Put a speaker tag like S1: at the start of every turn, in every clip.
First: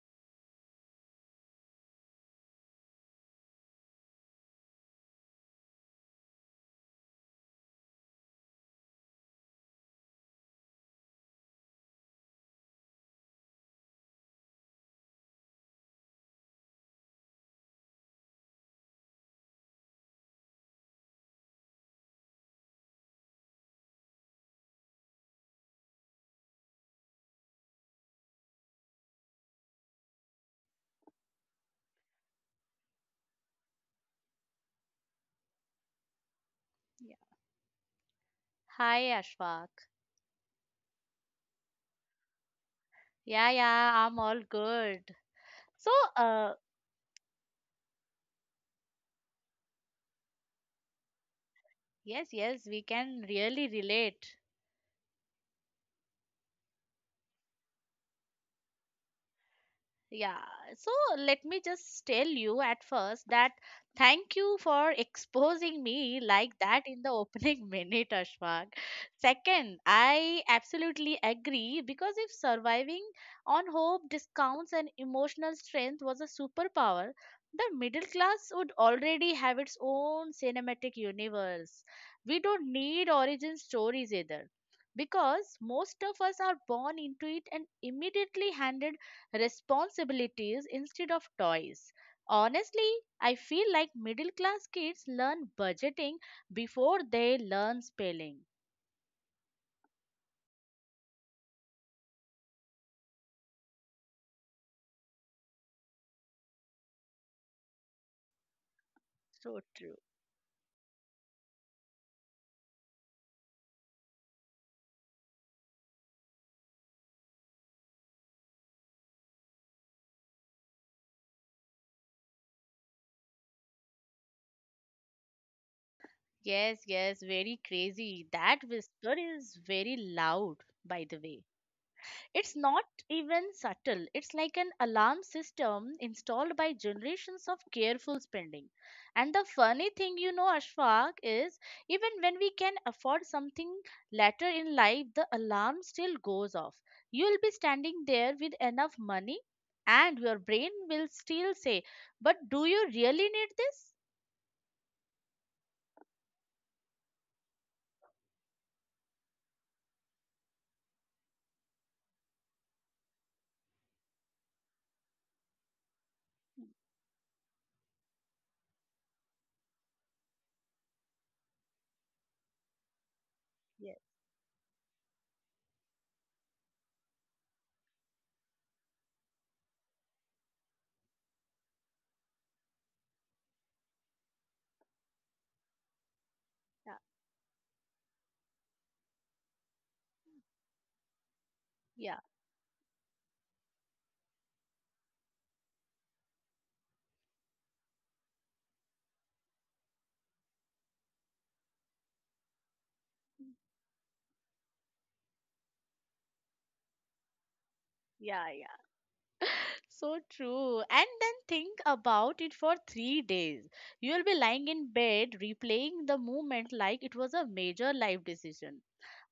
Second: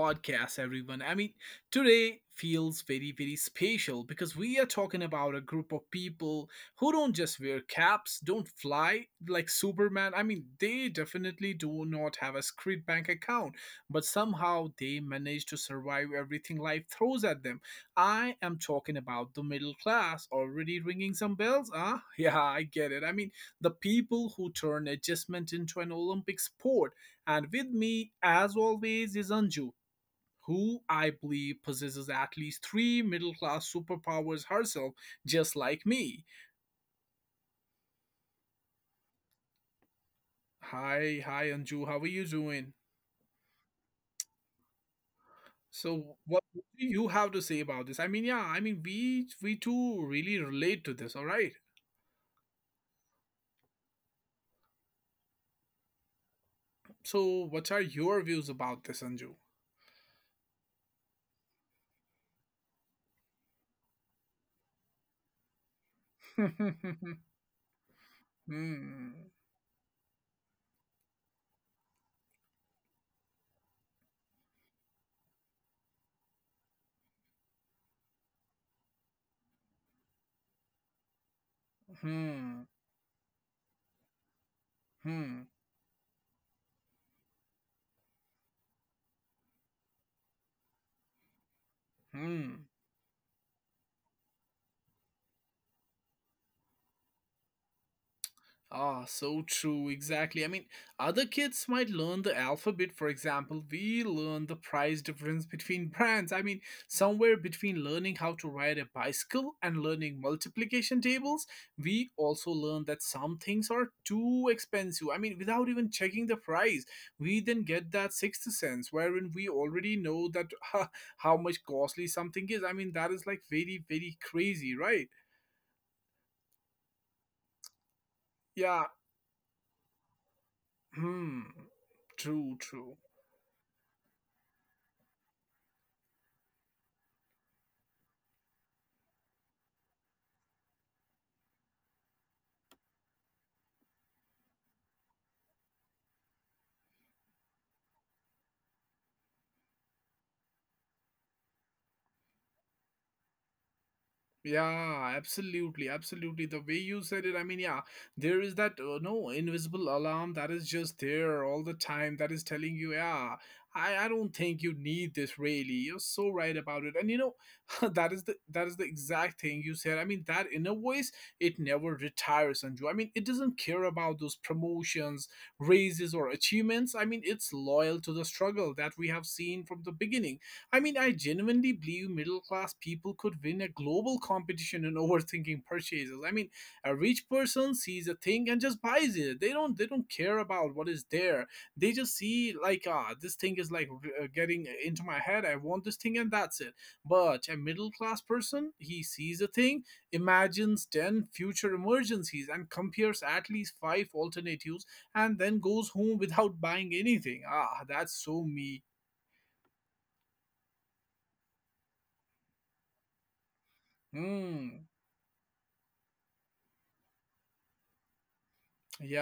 S1: podcast, everyone. Today feels very, very special because we are talking about a group of people who don't just wear caps, don't fly like Superman. They definitely do not have a secret bank account, but somehow they manage to survive everything life throws at them. I am talking about the middle class. Already ringing some bells? Huh? Yeah, I get it. The people who turn adjustment into an Olympic sport, and with me, as always, is Anju, who I believe possesses at least three middle class superpowers herself, just like me.
S2: Yeah. Hi, Ashfaq.
S1: Hi, Anju. How are you doing?
S2: Yeah, yeah, I'm all good. So,
S1: So, what
S2: uh,
S1: do you have to say about this? We too really relate to this. All right.
S2: yes, yes, we can really relate.
S1: So, what are your views about this, Anju?
S2: Yeah, so let me just tell you at first that thank you for exposing me like that in the opening minute, Ashfaq.
S1: Hmm.
S2: Second, I absolutely agree because if surviving on hope, discounts, and emotional strength was a superpower, the middle class would already have its own cinematic universe. We
S1: Hmm.
S2: don't need origin stories either
S1: Hmm. Hmm.
S2: because most of us are born into it and immediately handed responsibilities instead of toys.
S1: Hmm.
S2: Honestly, I feel like middle class kids learn budgeting before they learn spelling.
S1: Ah, so true, exactly. Other kids might learn the alphabet, for example. We learn the price difference between brands. Somewhere between learning how to ride a
S2: So
S1: bicycle and
S2: true.
S1: learning multiplication tables, we also learn that some things are too expensive. Without even checking the price, we then get that sixth sense wherein we already know that how much costly something is. That is like very, very crazy, right?
S2: Yes, yes, very crazy. That
S1: Yeah.
S2: whisper is very loud, by the way.
S1: Hmm.
S2: It's
S1: True,
S2: not
S1: true.
S2: even subtle. It's like an alarm system installed by generations of careful spending. And the funny thing, you know, Ashfaq, is even when we can afford something later in life, the alarm still goes off. You'll be standing there with enough money, and your brain will still say, but do you really need this?
S1: Yeah, absolutely, absolutely. The way you said it, I mean, yeah, there is that no invisible alarm that is just there all the time that is telling you, yeah, I don't think you need this really. You're so right about it. And you know, that is the exact thing you said. That inner voice, it never retires, Anju. It doesn't care about those promotions, raises or achievements. It's loyal to the struggle that we have seen from the beginning. I genuinely believe middle class people could win a global competition in overthinking purchases.
S2: Yeah,
S1: A rich person sees a thing and just buys it. They don't care about what is there. They
S2: yeah,
S1: just see like ah, this thing is like getting into my head. I want this thing and that's it. But a middle class person, he sees a thing, imagines 10 future emergencies and compares at least 5 alternatives and then goes home without buying anything. Ah, that's
S2: yeah,
S1: so
S2: yeah.
S1: me.
S2: So true. And then think about it for 3 days. You'll be lying in
S1: Hmm.
S2: bed replaying the moment like it was a major life decision.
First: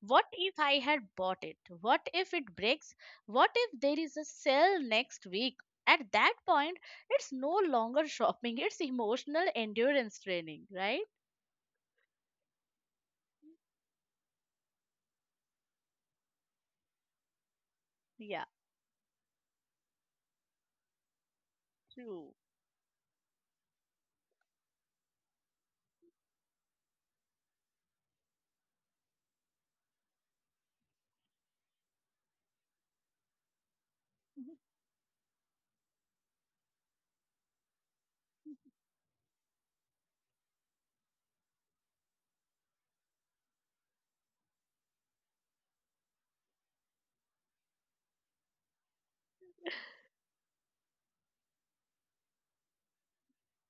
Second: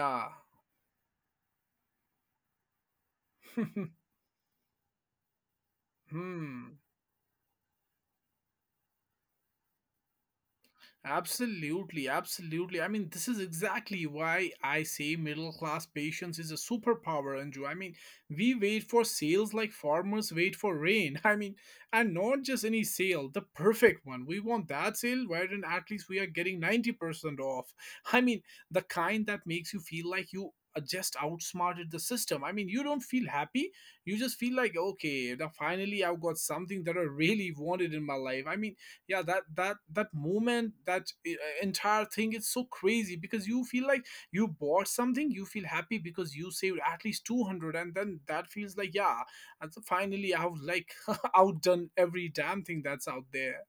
S2: What if I had bought it? What if it breaks? What if there is a sale next week? At that point,
S1: Hmm.
S2: it's no longer shopping, it's emotional endurance training, right?
S1: Absolutely, absolutely. This is exactly why I say middle class patience is a superpower, Anju.
S2: Yeah,
S1: We wait for sales like farmers wait for rain. And
S2: true.
S1: not just any sale, the perfect one. We want that sale wherein at least we are getting 90% off. I mean, the kind that makes you feel like you just outsmarted the system. You don't feel happy. You just feel like, okay, now finally I've got something that I really wanted in my life. That moment, that entire thing is so crazy because you feel like you bought something, you feel happy because you saved at least 200, and then that feels like, yeah, and so finally I've like outdone every damn thing that's out there.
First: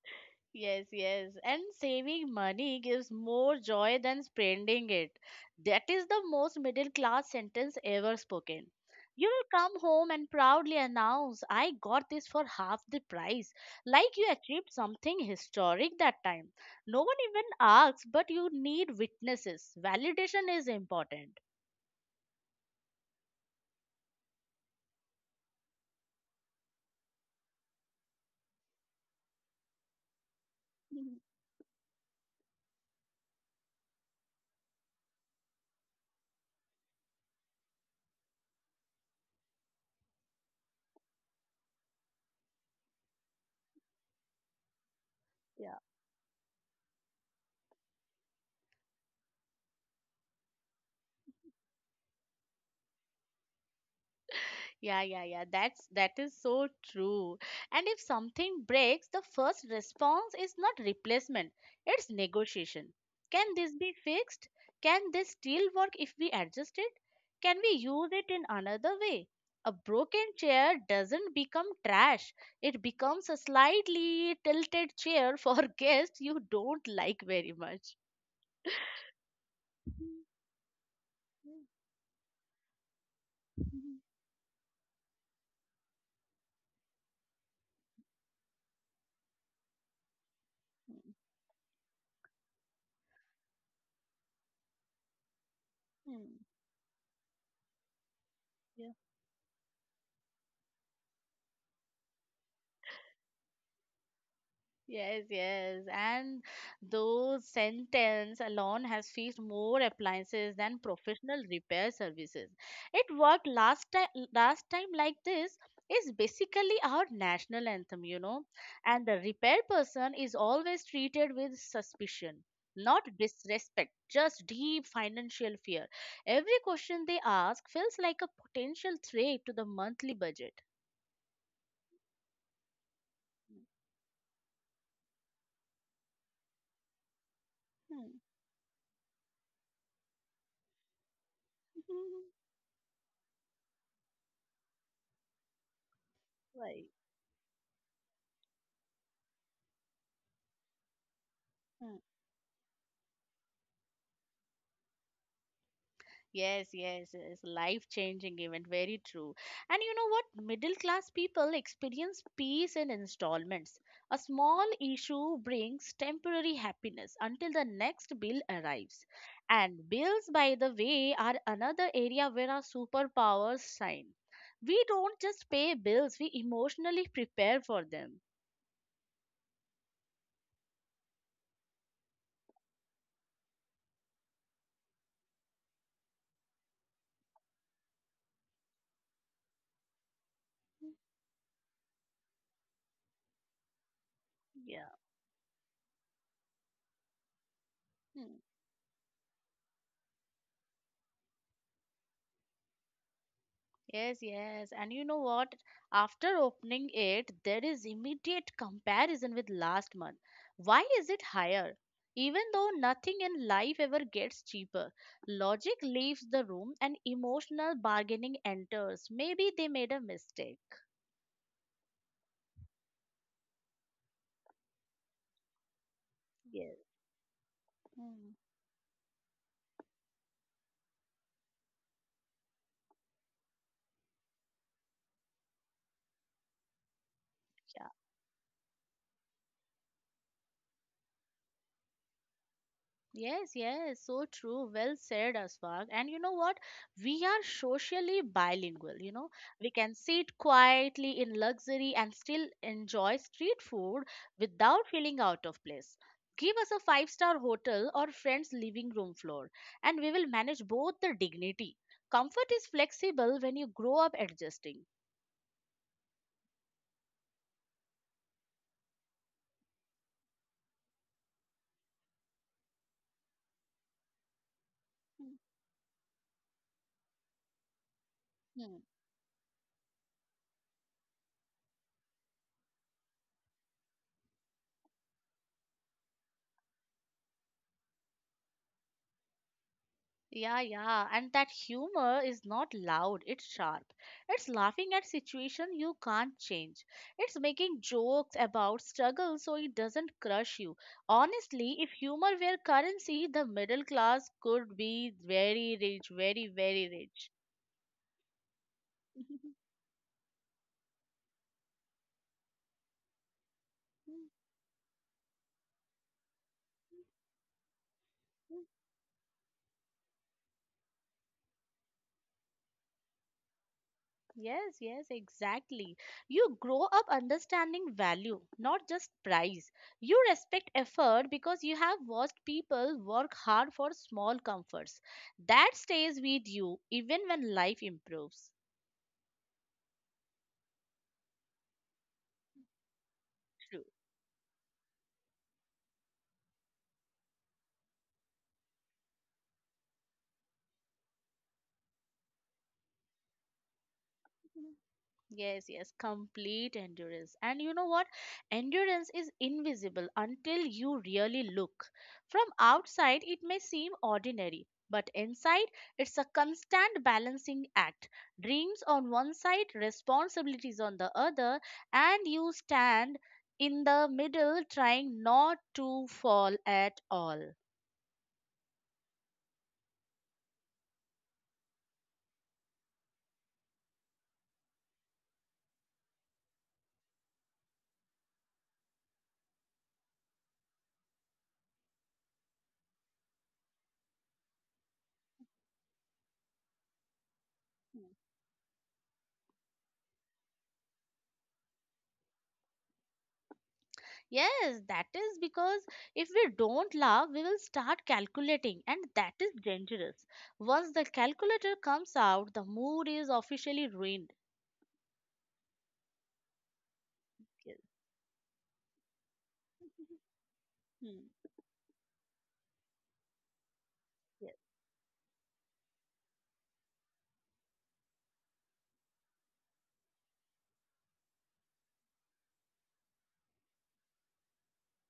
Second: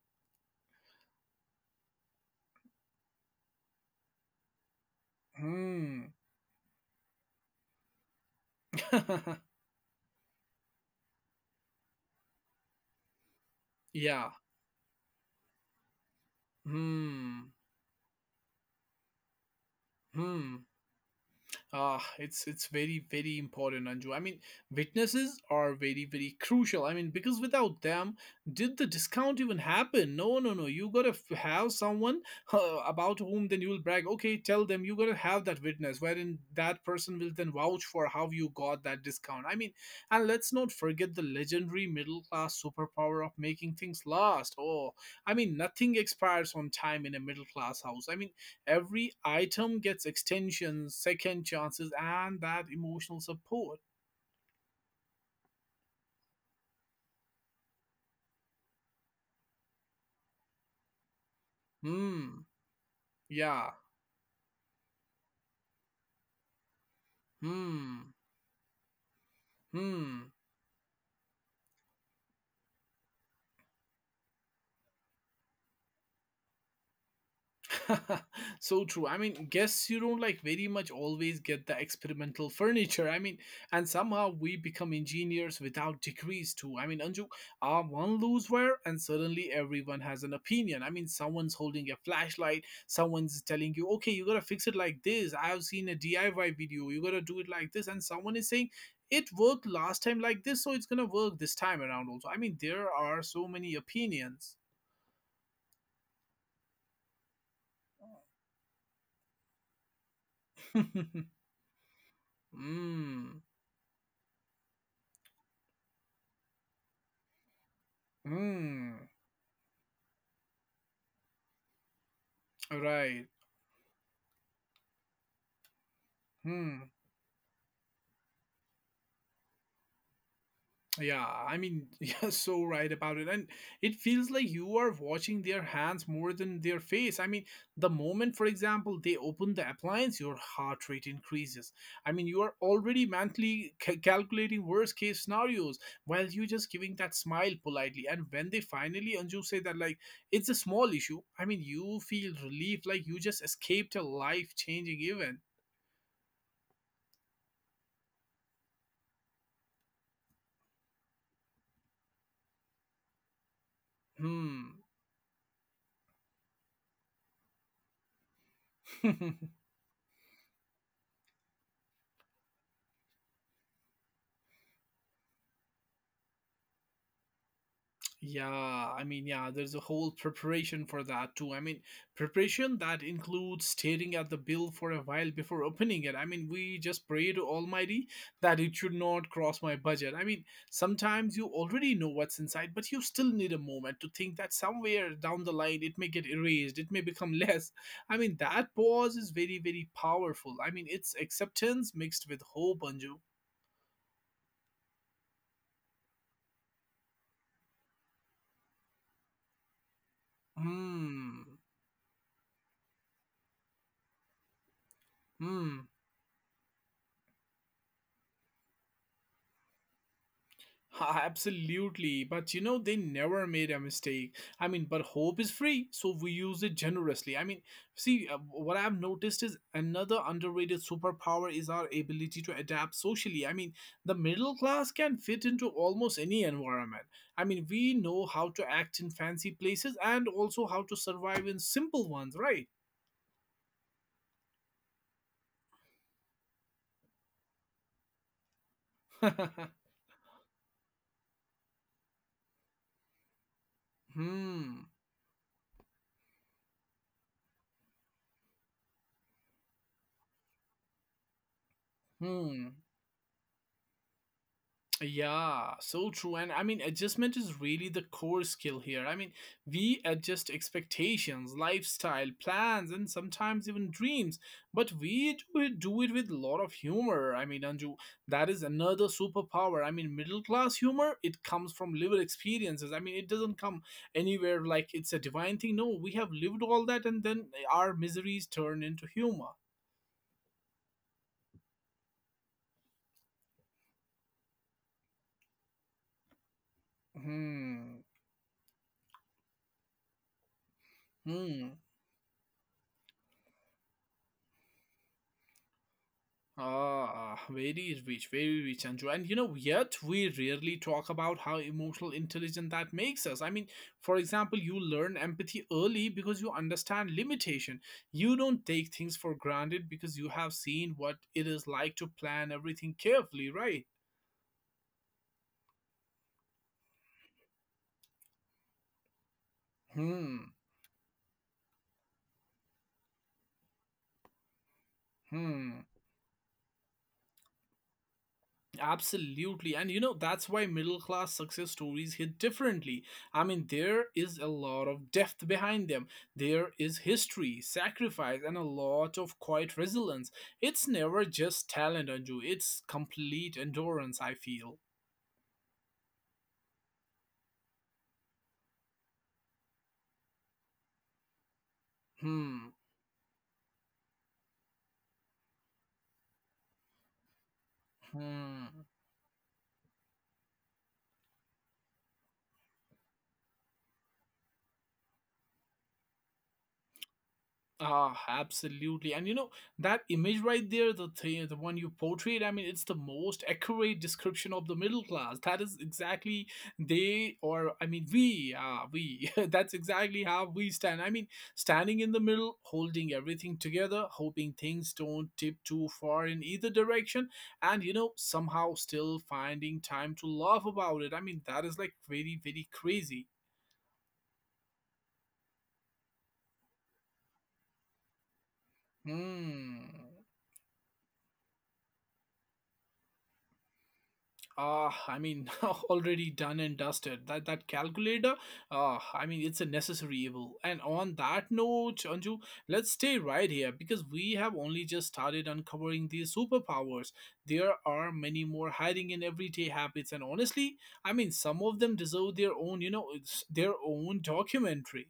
S2: Yes, yes. And saving money gives more joy than spending it. That is
S1: Hmm.
S2: the most middle class sentence ever spoken. You will come home and proudly announce, I got this for half the price. Like you
S1: Yeah.
S2: achieved something historic that time. No one even
S1: Hmm.
S2: asks, but you need witnesses. Validation
S1: Hmm.
S2: is important.
S1: Ah, it's very very important, Anju. Witnesses are very very crucial. Because without them, did the discount even happen? No, no, no. You gotta have someone about whom then you will brag. Okay, tell them you gotta have that witness, wherein that person will then vouch for how you got that discount. And let's not forget the legendary middle class superpower of making things last. Oh, nothing expires on time in a middle class house. Every item gets extensions, second chances, and that emotional support.
S2: Yeah, yeah, yeah. That's that is so true. And if something breaks, the first response is not replacement, it's
S1: Hmm.
S2: negotiation. Can
S1: Yeah.
S2: this be fixed? Can this still work if we adjust it? Can we
S1: Hmm.
S2: use it in another way? A broken
S1: Hmm.
S2: chair doesn't become trash. It becomes a slightly tilted chair for guests you don't like very much.
S1: So true. Guests you don't
S2: Hmm,
S1: like very much always get
S2: hmm,
S1: the experimental furniture. And
S2: hmm,
S1: somehow we become engineers without degrees too. Anju, our one lose wear, and suddenly everyone has an opinion.
S2: hmm,
S1: Someone's holding a flashlight, someone's telling you, okay, you gotta fix it like this. I've seen a
S2: hmm,
S1: DIY video, you gotta do it like this, and someone is saying,
S2: hmm.
S1: it worked last time like this, so it's gonna work this time around also. There are so many opinions.
S2: Yes, yes. And those sentence alone has fixed more appliances than
S1: Mm.
S2: professional repair services. It worked last time like this is basically our national anthem, you know.
S1: Mm.
S2: And the repair person is always treated with suspicion, not
S1: Right.
S2: disrespect, just deep financial fear. Every
S1: Hmm.
S2: question they ask feels like a potential threat to the monthly budget.
S1: Yeah, I mean, you're so right about it. And it feels like you are watching their hands more than their face. The
S2: Hmm.
S1: moment, for example, they open the appliance, your heart rate increases. You are already mentally calculating worst case scenarios while you're just
S2: Right.
S1: giving that smile politely. And when they finally, Anju, say that, like, it's a small issue, I mean,
S2: Hmm.
S1: you feel relief like you just escaped a life changing event.
S2: Yes, yes, it's life-changing event. Very true. And you know what? Middle-class people experience peace in installments. A small
S1: Hmm.
S2: issue brings temporary happiness until the next bill arrives. And bills, by the way, are another area where our superpowers shine. We don't just pay bills, we emotionally prepare for them.
S1: Yeah, I mean, yeah, there's a whole preparation for that too. Preparation that includes staring at the bill for a while before opening it. We just pray to Almighty that it should not cross my budget. Sometimes you already know what's inside, but you still need a moment to think that
S2: Yeah.
S1: somewhere down the line it may get erased, it may become less.
S2: Hmm.
S1: That pause is very, very powerful. It's acceptance mixed with hope, Anju.
S2: Yes, yes. And you know what? After opening it, there is immediate comparison with last month. Why is it
S1: Hmm.
S2: higher? Even though nothing in life ever gets cheaper, logic
S1: Hmm.
S2: leaves the room and emotional bargaining enters. Maybe they made a mistake.
S1: Ha, absolutely, but you know, they never made a mistake. But hope is free, so we use
S2: Yes.
S1: it generously. See,
S2: Hmm.
S1: what I've noticed is another underrated superpower is our ability to adapt socially. The middle class can fit into almost any environment. We know how to act in fancy places and also how to survive in simple ones, right?
S2: Yes, yes, so true. Well said, Aswag. And you know what? We are socially bilingual, you know. We can sit quietly in luxury and still enjoy street food without
S1: Hmm.
S2: feeling out of place. Give us a five-star hotel or friend's living room floor, and we will manage both the dignity. Comfort is
S1: Hmm.
S2: flexible when you grow up adjusting.
S1: Yeah, so true. And I mean, adjustment is really the core skill here. We adjust expectations, lifestyle, plans, and sometimes even dreams. But
S2: Hmm.
S1: we do it with a lot of humor. Anju, that is
S2: Hmm.
S1: another superpower. Middle class humor, it comes from lived experiences. It doesn't come anywhere like it's a divine thing. No, we have lived all that, and then our miseries turn into humor.
S2: Yeah, yeah, and that humor is not loud, it's sharp. It's laughing at situation you can't change. It's making
S1: Hmm.
S2: jokes about struggle so it doesn't crush you.
S1: Hmm.
S2: Honestly, if humor were currency, the middle class could be very rich, very, very rich.
S1: Ah, ah, very rich, Anju. And you know, yet we rarely talk about how emotional intelligent that makes us. For example, you learn empathy early because you understand limitation. You don't take things for granted because you have seen what it is like to plan everything carefully, right?
S2: Yes, yes, exactly. You grow up understanding value, not just price. You
S1: Hmm.
S2: respect effort because you have watched people work hard for small comforts. That
S1: Hmm.
S2: stays with you even when life improves.
S1: Absolutely. And you know, that's why middle class success stories hit differently.
S2: True.
S1: There is a lot of depth behind them. There is history, sacrifice, and a lot of quiet resilience. It's never just talent, Anju. It's complete endurance, I feel.
S2: Yes, yes, complete endurance. And you know what? Endurance is invisible until you really look. From
S1: Hmm.
S2: outside, it may seem ordinary, but inside, it's a constant balancing act.
S1: Hmm.
S2: Dreams on one side, responsibilities on the other, and you stand in the middle trying not to fall at all.
S1: Ah, absolutely. And you know, that image right there, the thing, the one you portrayed, I mean, it's the most accurate description of the middle class. That is exactly they, or I mean we, ah, we. That's exactly how we stand. Standing in the middle, holding everything together, hoping things don't tip too far in either direction, and you know, somehow still finding time to laugh about it. That is like very, very crazy.
S2: Yes, that is because if we don't laugh, we will start calculating, and that is
S1: Hmm.
S2: dangerous. Once the calculator comes out, the mood is officially ruined.
S1: Ah, I mean, already done and dusted. That
S2: Yes,
S1: calculator, ah, I mean, it's a necessary evil. And on
S2: hmm.
S1: that note, Anju, let's stay right here because we have
S2: Yes,
S1: only just started uncovering these superpowers. There are many more hiding in everyday habits, and honestly, some of them deserve their own, you know, it's their own documentary.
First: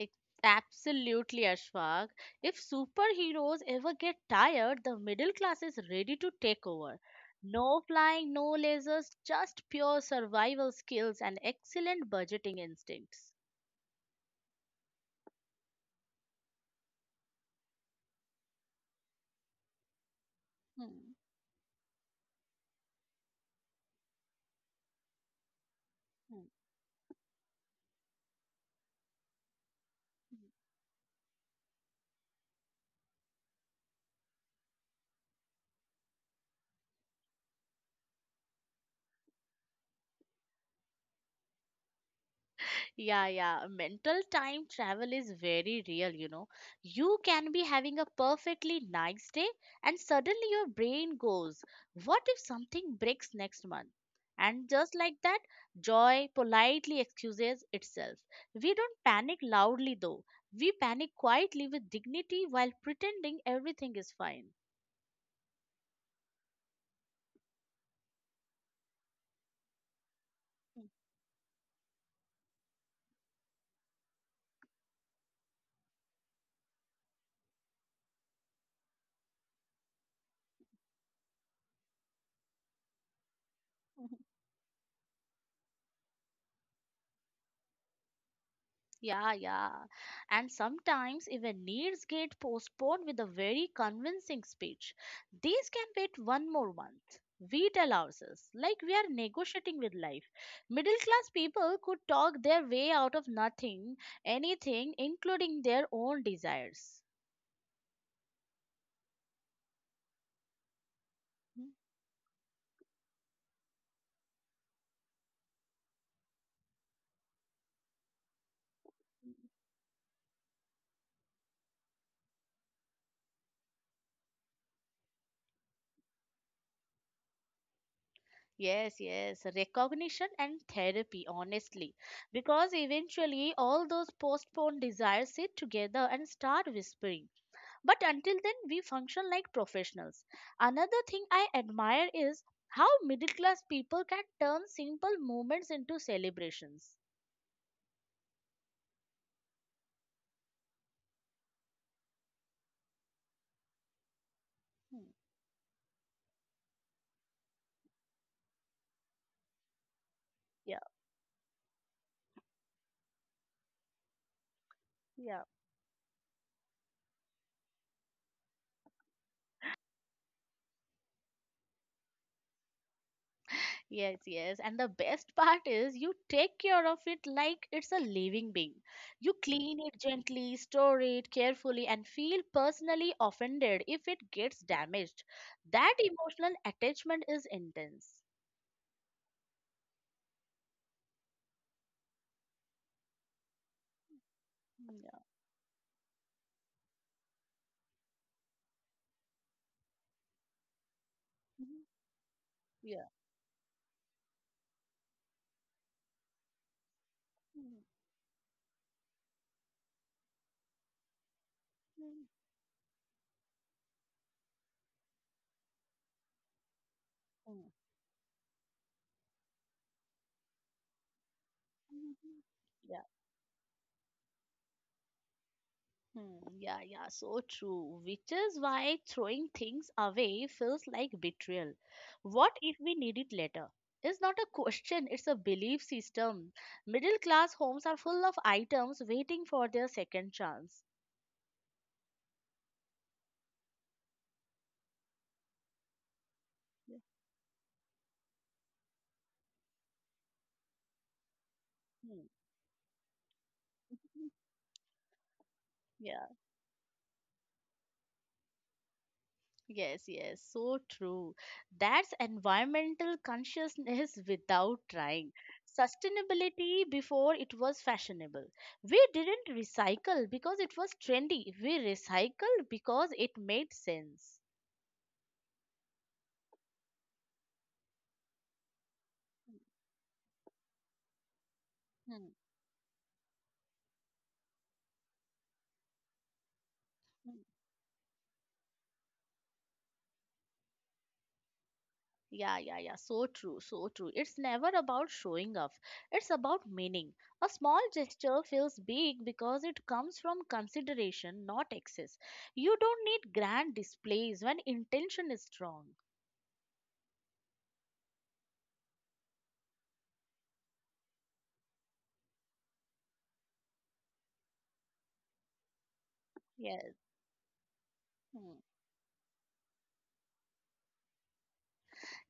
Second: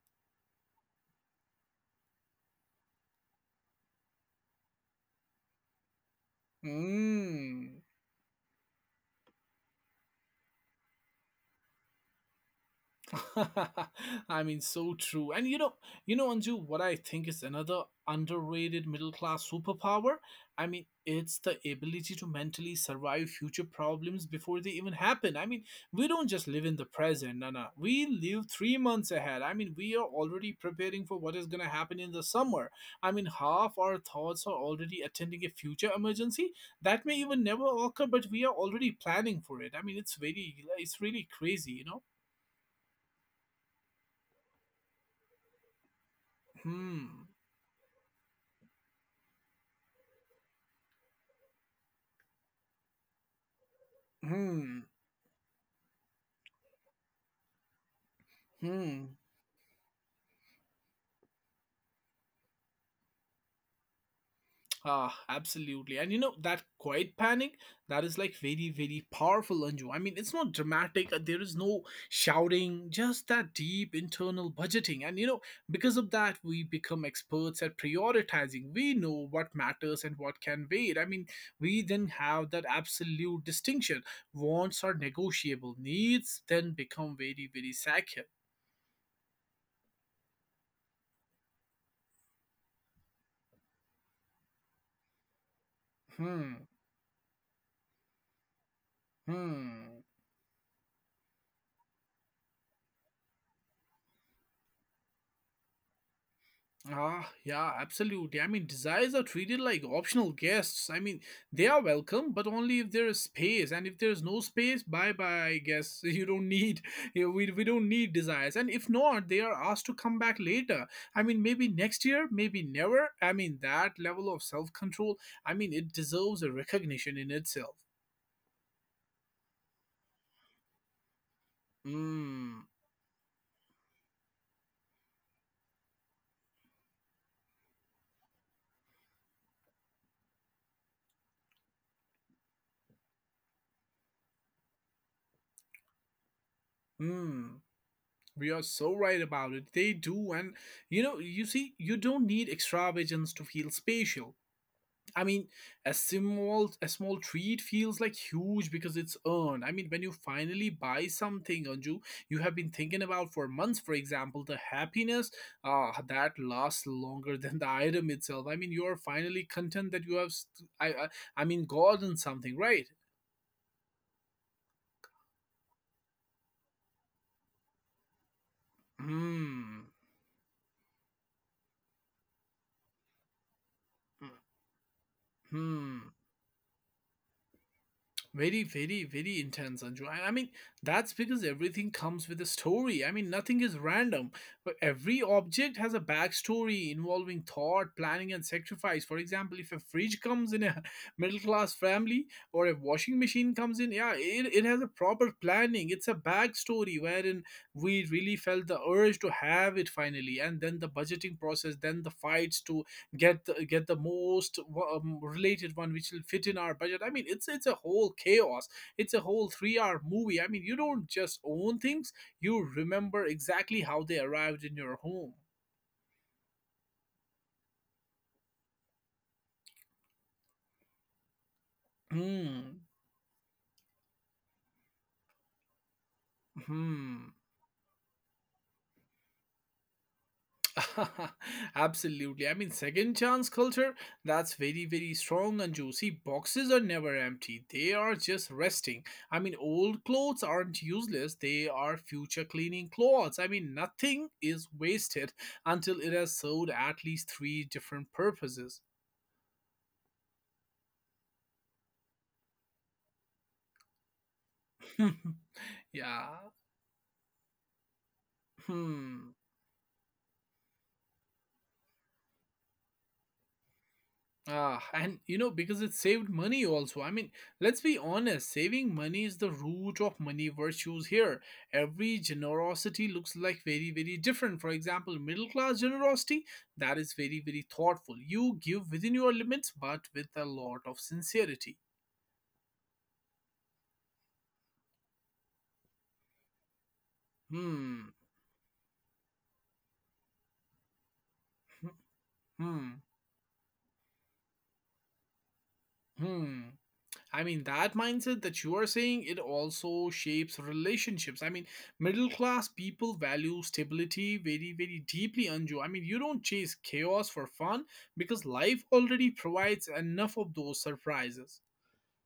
S2: ex- absolutely, Ashfaq. If superheroes ever get tired, the middle class is ready to take over.
S1: Hmm.
S2: No flying, no lasers, just pure survival skills and excellent budgeting instincts.
S1: I mean, so true. And you know, Anju, what I think is another underrated middle class superpower.
S2: Hmm.
S1: It's the ability to mentally survive future problems before they even happen. We don't
S2: Hmm.
S1: just live in the present, no, no. We live 3 months ahead. We are already preparing for what is going to happen in the summer. Half our thoughts are already attending a future emergency that may even never occur, but we are already planning for it. It's very, it's really crazy, you know.
S2: Yeah, yeah. Mental time travel is very real, you know.
S1: Hmm.
S2: You can be having a perfectly nice day and suddenly your brain goes, what if something breaks next month? And
S1: Hmm.
S2: just like that, joy politely excuses itself. We don't
S1: Hmm.
S2: panic loudly though. We panic quietly with dignity while pretending everything is fine.
S1: Ah, absolutely. And you know, that quiet panic, that is like very, very powerful, Anju. It's not dramatic. There is no shouting, just that deep internal budgeting. And you know, because of that, we become experts at prioritizing. We know what matters and what can wait. We then have that absolute distinction. Wants are negotiable, needs then become very, very sacred.
S2: Yeah, yeah. And sometimes even needs get postponed with a very convincing speech. These can wait one
S1: Hmm.
S2: more month. We tell ourselves, like we are negotiating with
S1: Hmm.
S2: life. Middle class people could talk their way out of nothing, anything, including their own desires.
S1: Ah, yeah, absolutely. Desires are treated like optional guests. I mean,
S2: Hmm.
S1: they are welcome, but only if there is space. And if there is no space, bye bye. I guess you don't need you we don't need desires. And if not, they are asked to come back later. I mean, maybe next year, maybe never. I mean, that level of self control. I mean, it deserves a recognition in itself.
S2: Yes, yes, recognition and therapy, honestly.
S1: Hmm.
S2: Because eventually all those postponed desires sit together and start whispering. But until then, we function like professionals. Another thing I admire is how middle class people can turn simple moments into celebrations.
S1: Hmm. We are so right about it. They do, and you see, you don't need extravagance to feel spatial.
S2: Hmm.
S1: I mean, a small treat feels like huge because it's earned. I mean, when you finally
S2: Yeah.
S1: buy something, Anju, you have been thinking about for months. For example, the happiness
S2: Yeah.
S1: that lasts longer than the item itself. I mean, you are finally content that you have, I mean, gotten something, right?
S2: Yes, yes. And the best part is you take care of it like it's a living being. You clean
S1: Hmm.
S2: it gently, store it carefully, and feel personally offended if it gets damaged. That
S1: Hmm.
S2: emotional attachment is intense.
S1: Very, very, very intense, Anju. I mean, that's because everything comes with a story. I mean, nothing is random. But
S2: Yeah.
S1: every object has a backstory involving thought, planning, and sacrifice. For example, if a fridge comes in a middle class
S2: Mhm.
S1: family or a
S2: Yeah.
S1: washing machine comes in, yeah, it has a proper planning. It's a backstory wherein
S2: Mhm.
S1: we really felt the urge to have it finally, and then the budgeting process, then the
S2: Mhm.
S1: fights to get the most related one which will fit in our budget. I mean, it's a whole chaos. It's a whole 3-hour movie. I mean, you don't just own
S2: Mm.
S1: things,
S2: Mhm.
S1: you remember exactly how they arrived in your home.
S2: Hmm, yeah, yeah, so true. Which is why throwing things away feels like betrayal. What if
S1: Hmm.
S2: we need it later? It's not a question, it's a belief system. Middle
S1: Hmm.
S2: class homes are full of items waiting for their second chance.
S1: Absolutely. I mean, second chance culture, that's very, very strong and juicy. Boxes are
S2: Yeah.
S1: never empty, they are just resting. I mean, old clothes aren't useless, they are
S2: Hmm.
S1: future cleaning clothes. I mean, nothing is wasted until it has
S2: Yeah.
S1: served at least three different purposes.
S2: Yes, yes, so true. That's environmental consciousness without trying.
S1: Yeah.
S2: Sustainability before it was fashionable. We
S1: Hmm.
S2: didn't recycle because it was trendy. We recycled because it made sense.
S1: Ah, and because it saved money also. I mean, let's be honest, saving money is the root of money virtues here. Every
S2: Hmm,
S1: generosity looks like very, very different. For example, middle class generosity, that is
S2: hmm.
S1: very, very thoughtful. You give within your limits, but with a lot of sincerity.
S2: Yeah, yeah, yeah. So true, so true. It's never about showing off, it's about meaning. A small
S1: Hmm.
S2: gesture feels big because it comes from consideration, not excess. You
S1: Hmm. Hmm.
S2: don't need grand displays when intention is strong.
S1: Hmm. I mean, that mindset that you are saying, it also shapes relationships. I mean, middle class people value stability very, very deeply, Anju. I mean, you don't chase
S2: Yes.
S1: chaos for fun because
S2: Hmm.
S1: life already provides enough of those surprises.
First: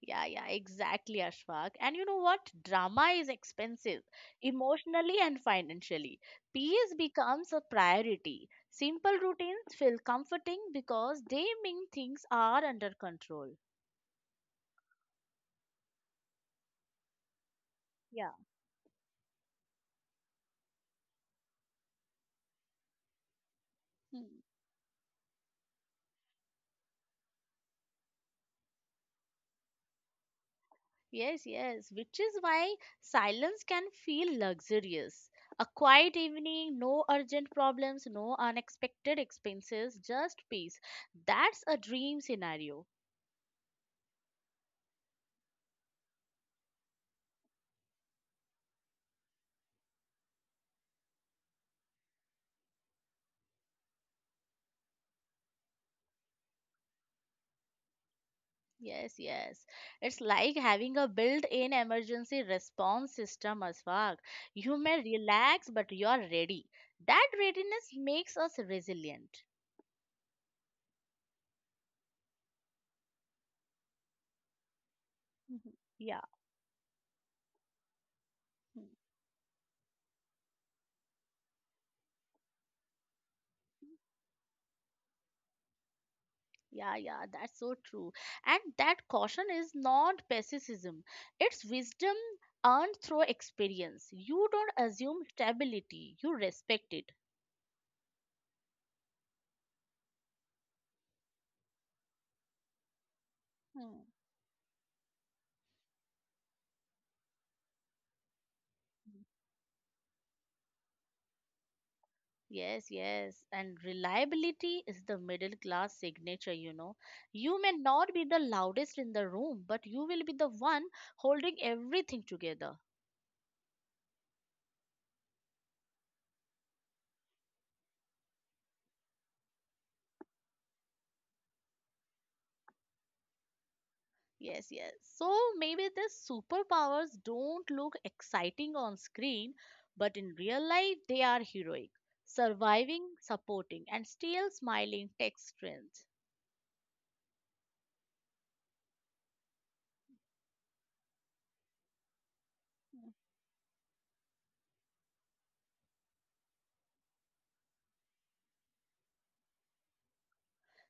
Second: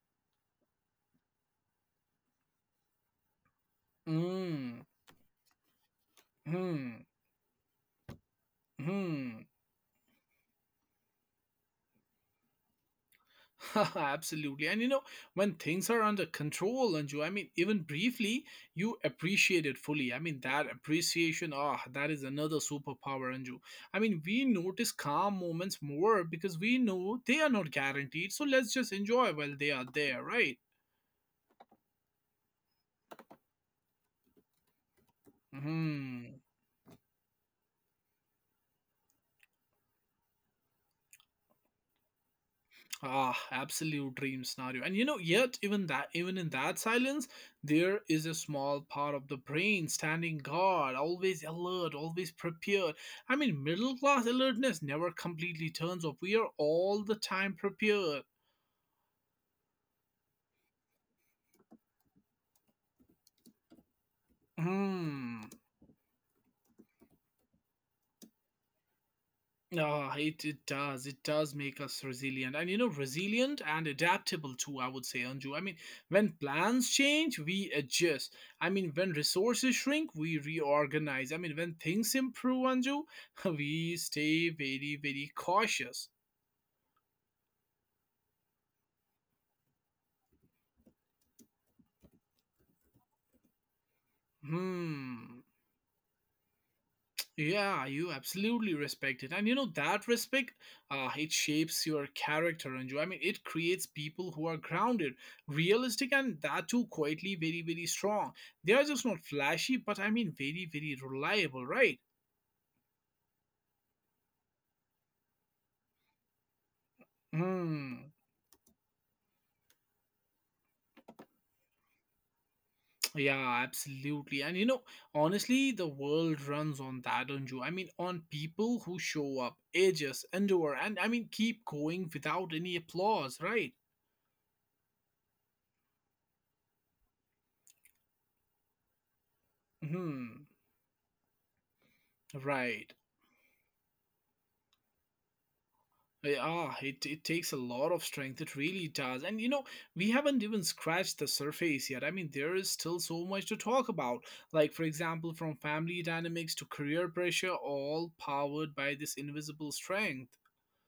S2: Yeah, yeah, exactly, Ashfaq. And you know what? Drama is expensive,
S1: Mm.
S2: emotionally and financially. Peace
S1: Hmm.
S2: becomes a priority. Simple
S1: Hmm.
S2: routines feel comforting because they mean things are under control.
S1: Absolutely. And when things are under control, Anju, I mean, even
S2: Yeah.
S1: briefly, you appreciate it fully. I mean, that appreciation, that is another superpower, Anju. I mean,
S2: Hmm.
S1: we notice calm moments more because we know they are not guaranteed. So let's just enjoy while they are there, right?
S2: Yes, yes, which is why silence can feel luxurious. A quiet
S1: Hmm.
S2: evening, no urgent problems, no unexpected expenses, just peace. That's a dream scenario.
S1: Ah, absolute dream scenario. And yet even in that silence, there is a small part of the brain standing guard, always alert, always prepared. I mean, middle class alertness never completely turns off. We are all the time prepared.
S2: Yes, yes. It's like having a built-in emergency response system, Aswag. You may
S1: Hmm.
S2: relax, but you're ready. That readiness makes us resilient.
S1: Ah, it does. It does make us resilient. And resilient and adaptable too, I would say, Anju. I
S2: Mhm.
S1: mean,
S2: Yeah.
S1: when plans change, we adjust. I
S2: Mhm.
S1: mean, when resources shrink, we reorganize. I mean, when things improve, Anju, we stay very, very cautious.
S2: Yeah, yeah, that's so true. And that caution is not pessimism. It's wisdom earned through experience. You don't assume
S1: Hmm.
S2: stability, you respect it.
S1: Yeah, you absolutely respect it. And that respect, it shapes your character, Anju. I mean, it creates
S2: Hmm.
S1: people who are grounded, realistic, and that too quietly very, very strong. They are just not flashy, but I mean, very, very reliable, right?
S2: Yes, yes. And reliability is the middle class signature, you know. You may
S1: Hmm.
S2: not be the loudest in the room, but you will be the one holding everything together.
S1: Yeah, absolutely. And honestly, the world runs on that, Anju. I mean, on people who show up, ages, endure, and I mean, keep going without any applause, right?
S2: Yes, yes. So maybe the superpowers don't look exciting on screen, but in
S1: Hmm.
S2: real life, they are heroic.
S1: Right.
S2: Surviving, supporting, and still smiling takes strength.
S1: Yeah, it takes a lot of strength. It really does. And we haven't even scratched the surface yet. I mean, there is still so much to talk about. Like, for example, from family dynamics to career pressure, all powered by this invisible strength.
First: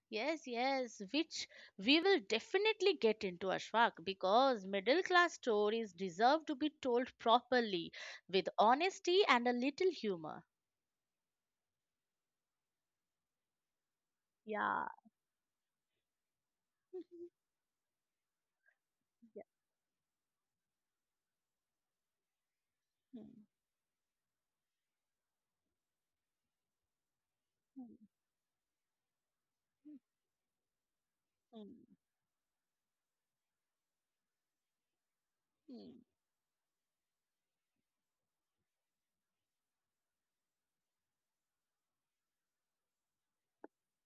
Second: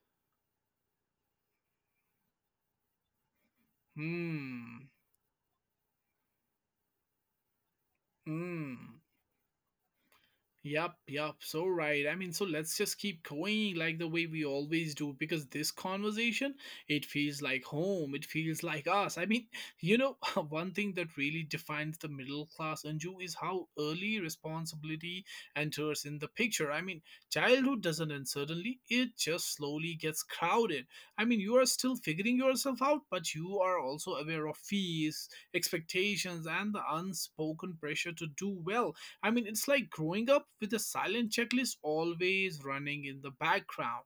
S2: Yes, yes, which we will definitely get into Ashfaq because
S1: Hmm.
S2: middle class stories deserve to be told properly with
S1: Hmm.
S2: honesty and a little humor.
S1: Yep, yep, so right. I mean, so let's just keep going like the way we
S2: Yeah.
S1: always do because this conversation, it feels like home, it feels like us. I
S2: Yeah.
S1: mean, you know, one thing that really defines the middle class Anju
S2: Hmm.
S1: is how early responsibility enters in the picture. I mean, childhood
S2: Hmm.
S1: doesn't end suddenly, it just slowly gets crowded. I mean, you are
S2: Hmm.
S1: still figuring yourself out, but you are also aware of fees,
S2: Hmm.
S1: expectations, and the unspoken pressure to do well. I mean, it's like growing up with a silent checklist always running in the background.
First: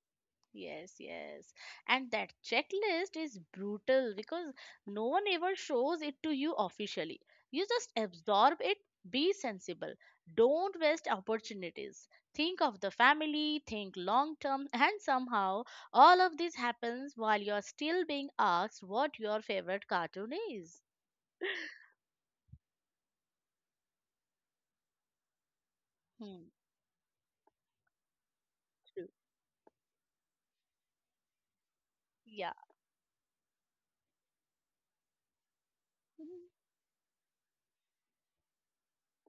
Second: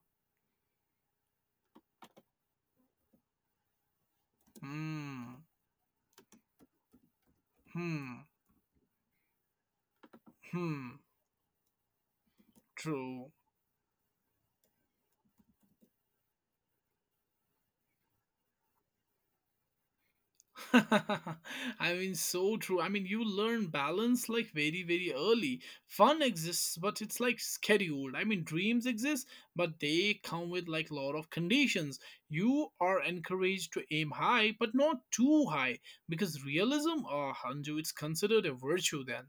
S2: Yes, yes. And that checklist is brutal because no one
S1: Hmm.
S2: ever shows it to you officially. You just
S1: Hmm.
S2: absorb it, be sensible, don't
S1: Hmm.
S2: waste opportunities. Think of the
S1: True.
S2: family, think long term, and somehow all of this happens while you're still being asked what your favorite cartoon is.
S1: I mean, so true. I mean, you learn balance like very, very early. Fun
S2: Hmm,
S1: exists, but it's like scheduled. I mean, dreams
S2: true.
S1: exist, but they come with like lot of conditions.
S2: Yeah.
S1: You are encouraged to aim high, but not too high,
S2: Mm-hmm.
S1: because realism, Hanju, it's considered a virtue then.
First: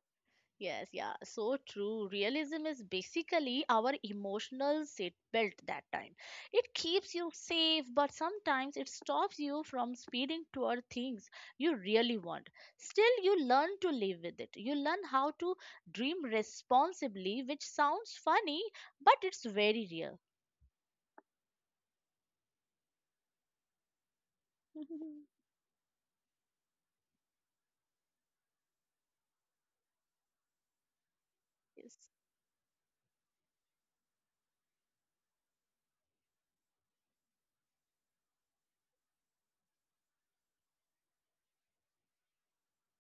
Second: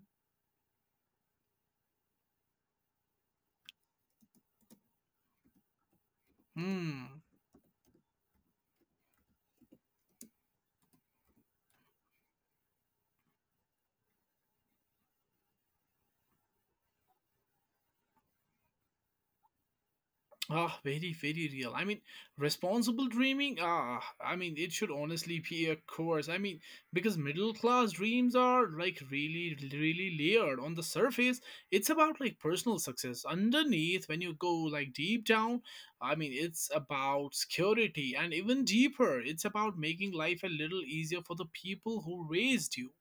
S2: Yes, yeah, so true. Realism is basically our emotional seatbelt that time. It keeps
S1: Hmm.
S2: you safe, but sometimes it stops you from speeding toward things you really want. Still, you learn to live with it. You learn how to dream responsibly, which sounds funny, but it's very real.
S1: Very, very real. I mean, responsible dreaming. I mean, it should honestly be a course. I mean, because middle class dreams are like really, really layered. On the surface, it's
S2: Yes.
S1: about like personal success. Underneath, when you go like deep down, I mean, it's about security, and even deeper, it's about making life a little easier for the people who raised you.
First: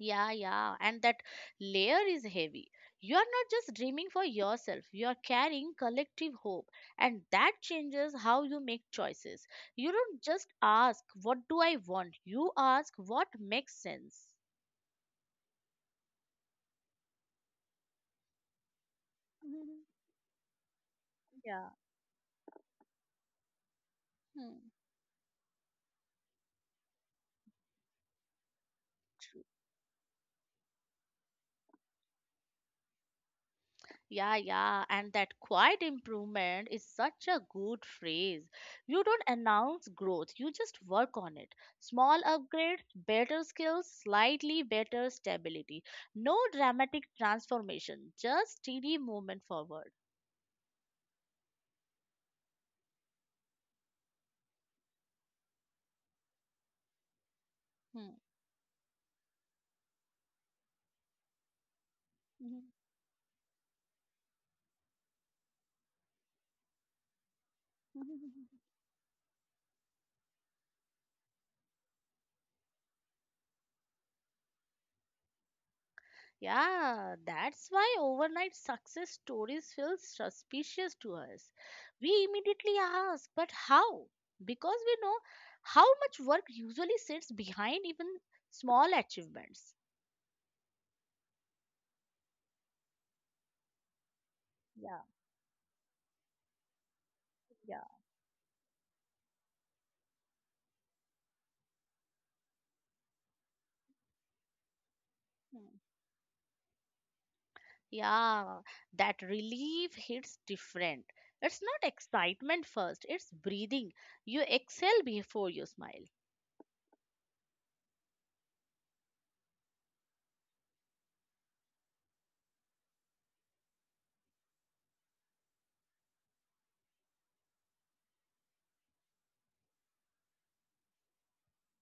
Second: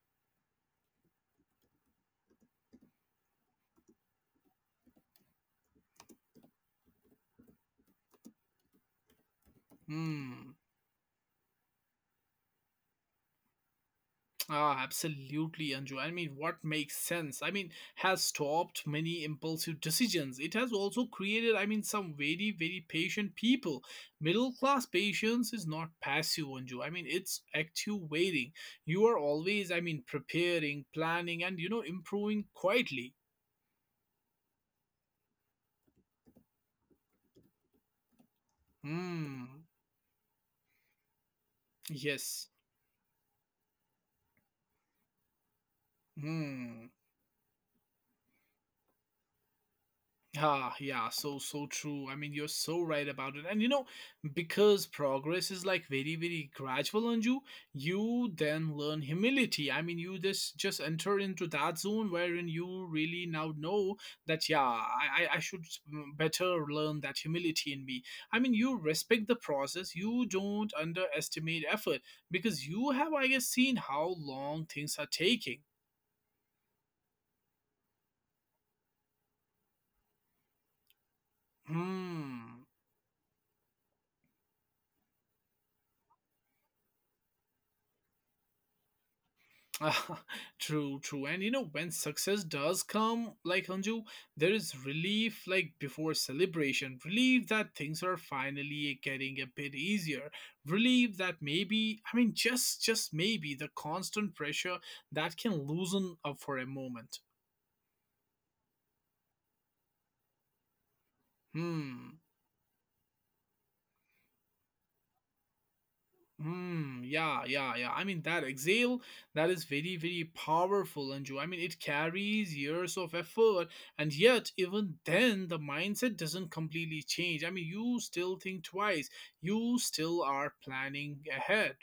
S2: Yeah, yeah, and that layer is heavy. You are not just dreaming for yourself, you are carrying collective hope, and that changes how you make choices. You don't
S1: Hmm.
S2: just ask, what do I want? You ask, what makes sense?
S1: Ah, absolutely, Anju. I mean, what makes sense? I mean, has stopped many impulsive
S2: Mhm.
S1: decisions. It has also created, I
S2: Yeah.
S1: mean, some very, very patient people. Middle
S2: Hmm.
S1: class patience is not passive, Anju. I mean, it's active waiting. You are always, I mean, preparing, planning, and improving quietly.
S2: Yeah, yeah, and that quiet improvement is such a good phrase. You don't
S1: Hmm.
S2: announce growth, you just work on it. Small
S1: Yes.
S2: upgrade, better skills, slightly better stability. No
S1: Hmm.
S2: dramatic transformation, just steady movement forward.
S1: Ah, yeah, so true. I mean, you're so right about it. And because progress is like very very gradual on you,
S2: Hmm.
S1: you then learn humility. I mean, you just enter into that zone wherein you really now know that yeah, I should better learn that humility in me. I mean, you respect the process. You don't underestimate effort because you have I guess seen how long things are taking.
S2: Yeah, that's why overnight success stories feel suspicious to us. We
S1: Hmm.
S2: immediately ask, but how? Because we know how much work usually sits behind even small achievements.
S1: True, true. And when success does come, like Anju, there is
S2: Yeah,
S1: relief like before celebration. Relief that
S2: yeah.
S1: things are finally getting a bit easier. Relief that maybe, I mean, just maybe the constant pressure that can
S2: Hmm.
S1: loosen up for a moment.
S2: Yeah, that relief hits different. It's not
S1: Hmm.
S2: excitement first, it's breathing. You exhale before you smile.
S1: Hmm. Yeah. Yeah. Yeah. I mean that exhale that is very very powerful, Anju. I mean it carries years of effort, and yet even then the mindset doesn't completely change. I mean you still think twice. You still are planning ahead.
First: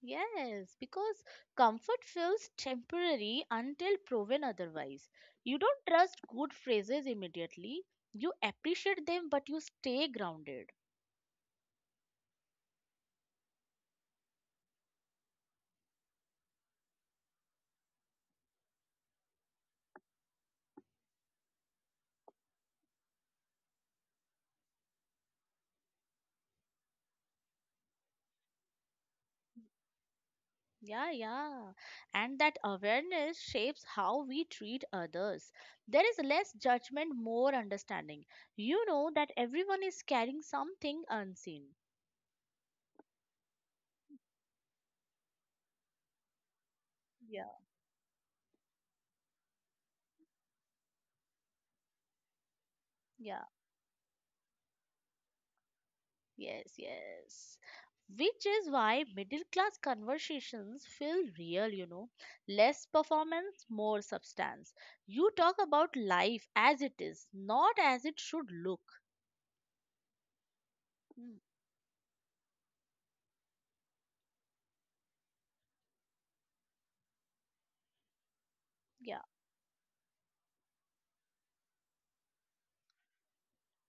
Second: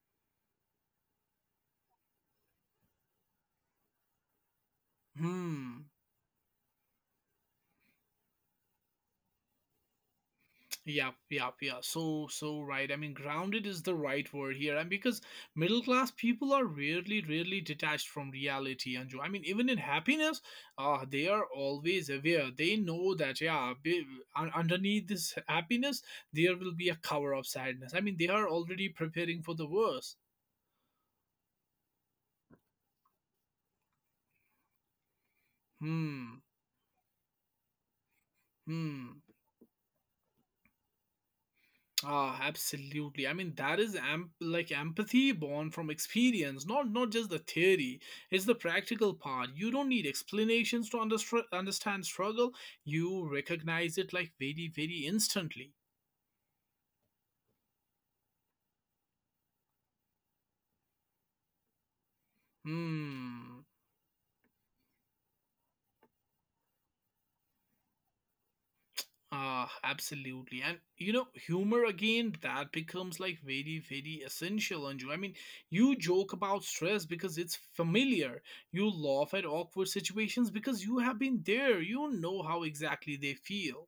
S2: Yes, because comfort feels temporary until proven otherwise. You
S1: Hmm.
S2: don't trust good phrases immediately. You appreciate them, but you stay grounded.
S1: Yeah, yeah, yeah. So, so right. I mean, grounded is the right word here. And because middle class people are rarely, rarely detached from reality, Anju. I mean, even in happiness, they are always aware. They know that, yeah, underneath this happiness, there will be a cover of sadness. I mean, they are already preparing for the worst.
S2: Yeah, yeah. And that awareness shapes how we treat others. There is
S1: Hmm.
S2: less judgment, more understanding. You know
S1: Hmm.
S2: that everyone is carrying something unseen.
S1: Ah, absolutely. I mean, that is like empathy born from experience, not just the
S2: Yeah,
S1: theory. It's the practical part. You don't need explanations to understr understand struggle. You
S2: yeah.
S1: recognize it like very, very instantly.
S2: Yes, yes. Which is why middle class conversations feel real, you know. Less
S1: Hmm.
S2: performance, more substance. You talk about life as it is, not as it should look.
S1: Ah, absolutely. And
S2: Mm.
S1: humor again, that becomes like very, very essential, Anju. I mean, you joke about stress because it's familiar. You
S2: Yeah,
S1: laugh at awkward situations because you have been there. You know how exactly they feel.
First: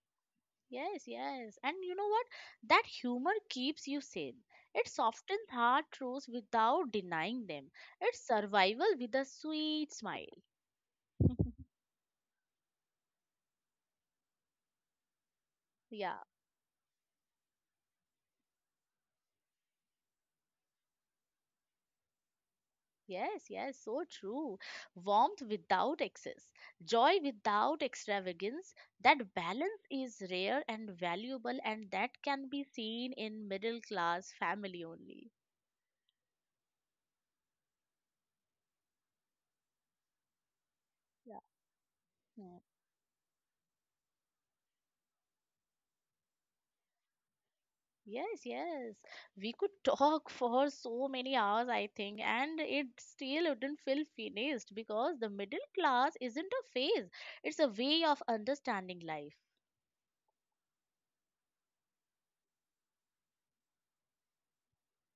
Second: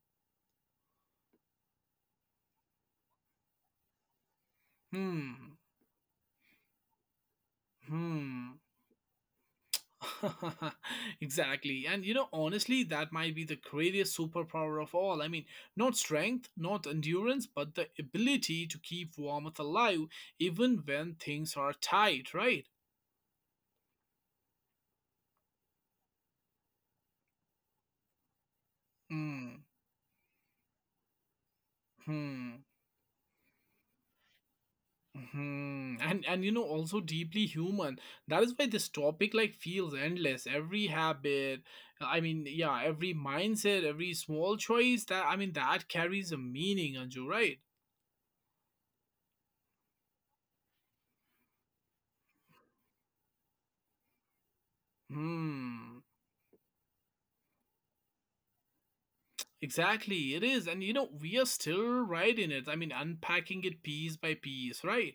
S2: yes, yes. And you know what? That humor keeps you sane. It softens
S1: Hmm.
S2: hard truths without denying them. It's
S1: Hmm.
S2: survival with a sweet smile.
S1: Exactly. And honestly, that might be the greatest superpower of all. I mean, not
S2: Yeah.
S1: strength, not endurance, but the ability to keep warmth alive even when things are tight, right?
S2: Yes, yes, so true. Warmth without excess, joy without extravagance, that
S1: Hmm.
S2: balance is rare and valuable, and that can be
S1: Hmm.
S2: seen in middle class family only.
S1: Hmm. And also deeply human. That is why this topic like feels endless. Every
S2: Yeah.
S1: habit, I mean,
S2: Mm.
S1: yeah, every mindset, every small choice that I mean that carries a meaning, Anju, right?
S2: Yes, yes. We could talk for so many hours, I think, and it still wouldn't feel finished because the middle
S1: Hmm.
S2: class isn't a phase, it's a way of understanding life.
S1: Exactly. It is. And we are still right in it. I mean, unpacking it piece by piece, right?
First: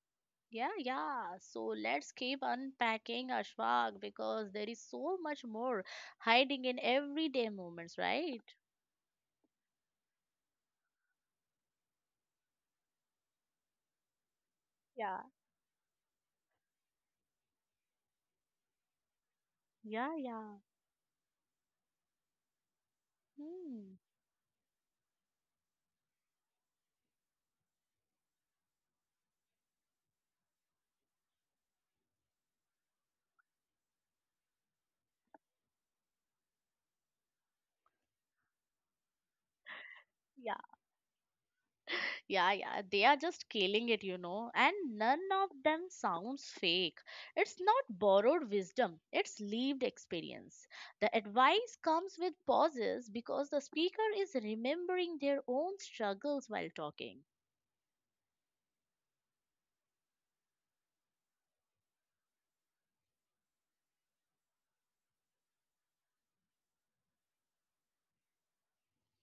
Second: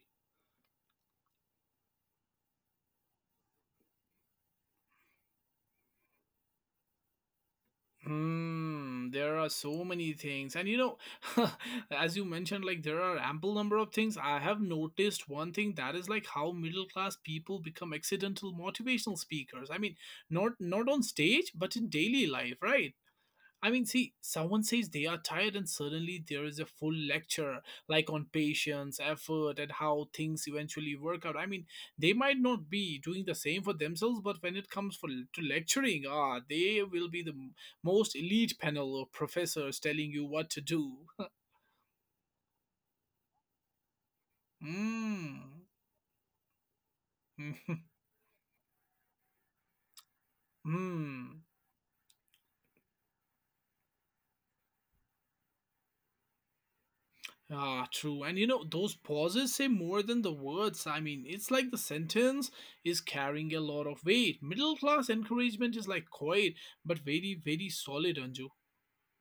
S2: Yeah, yeah. So let's keep unpacking Ashfaq because there is so much more hiding in everyday moments, right?
S1: Hmm. There are so many things. And as you mentioned, like there are ample number of things. I have
S2: Yeah,
S1: noticed one thing that is like how middle class people become accidental motivational speakers. I mean,
S2: yeah,
S1: not
S2: yeah.
S1: not on stage, but in daily life, right? I mean,
S2: Hmm.
S1: see, someone says they are tired, and suddenly there is a full lecture, like on patience, effort, and how things eventually work out. I mean, they might not be doing the same for themselves, but when it comes for to lecturing, they will be the most elite panel of professors telling you what
S2: Yeah,
S1: to do.
S2: yeah, yeah. They are just killing it, you know, and none
S1: Hmm.
S2: of them sounds fake. It's not borrowed wisdom, it's lived experience. The
S1: Hmm.
S2: advice comes with pauses because the speaker is remembering their own struggles while talking.
S1: True. And those pauses say more than the words. I mean, it's like the sentence is carrying a lot of weight. Middle class encouragement is like quiet, but very, very solid, Anju.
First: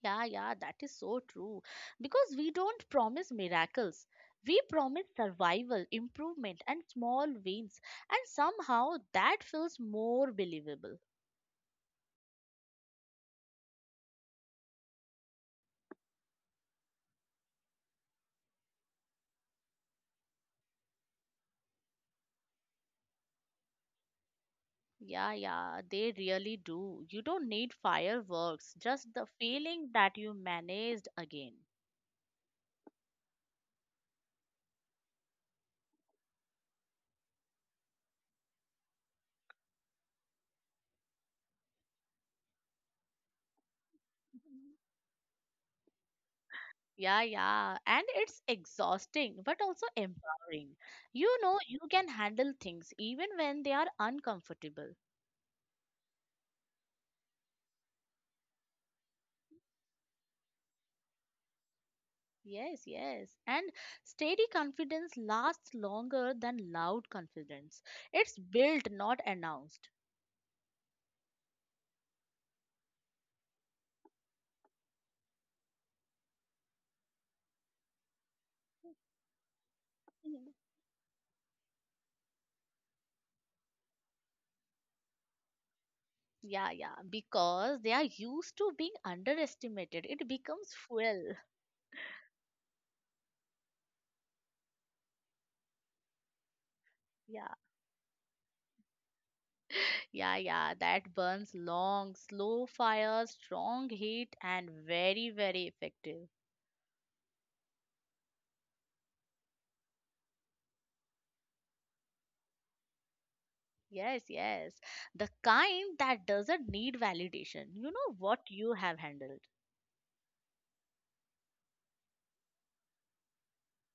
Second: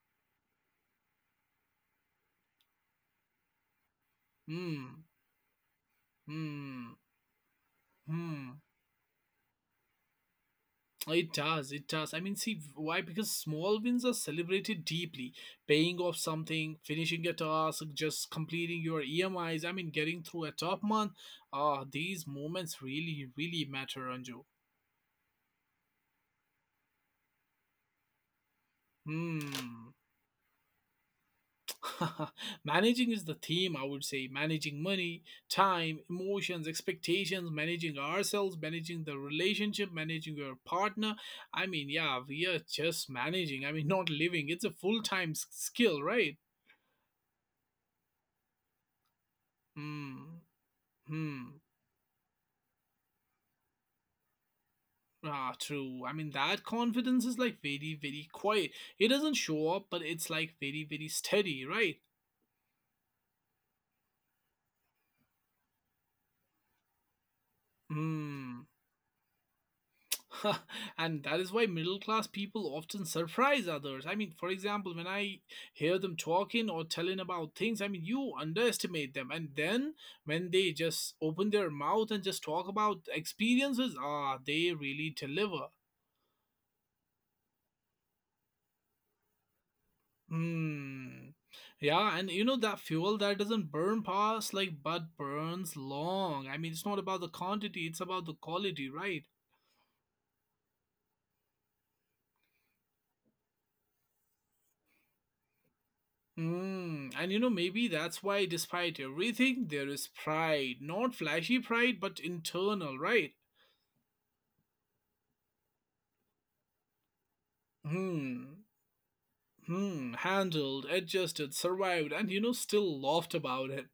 S2: Yeah, yeah, that is so true. Because we don't promise miracles. We
S1: Hmm.
S2: promise survival, improvement, and
S1: Hmm.
S2: small wins. And
S1: Hmm.
S2: somehow that feels more believable.
S1: It does, it does. I mean, see, why? Because small wins are celebrated deeply. Paying off something, finishing a task, just completing your EMIs, I mean, getting through a tough month. Ah, these moments really, really matter, Anju.
S2: Yeah, yeah, they really do. You don't need fireworks, just the
S1: Hmm.
S2: feeling that you managed again.
S1: Managing is the theme, I would say. Managing money, time, emotions, expectations, managing ourselves, managing the relationship, managing your partner. I mean, yeah, we are just managing. I mean, not living. It's a full time skill, right?
S2: Yeah, yeah. And it's exhausting, but also
S1: Hmm.
S2: empowering. You know,
S1: Hmm.
S2: you can handle things even when they are uncomfortable.
S1: Ah, true. I mean, that confidence is like very, very quiet. It doesn't show up, but it's like very, very steady, right?
S2: Yes, yes. And steady confidence lasts longer than loud confidence. It's
S1: Hmm.
S2: built, not announced.
S1: And that is why middle class people often surprise others. I mean, for example, when I hear them talking or telling about things, I mean, you underestimate them. And then
S2: Mhm.
S1: when they just open their mouth and just talk about experiences, ah, they really deliver.
S2: Yeah, yeah. Because they are used to being underestimated. It becomes
S1: Hmm.
S2: fuel.
S1: Yeah, and you know that fuel that doesn't burn fast, like but burns long. I mean, it's not about the
S2: Yeah,
S1: quantity, it's about the quality, right?
S2: yeah, yeah. That burns long, slow fire, strong heat, and very, very effective.
S1: Hmm, and you know, maybe that's why, despite everything, there is pride. Not flashy pride, but internal, right?
S2: Yes, yes. The kind that doesn't need validation. You know what
S1: Hmm,
S2: you have handled.
S1: hmm, handled, adjusted, survived, and you know, still laughed about it.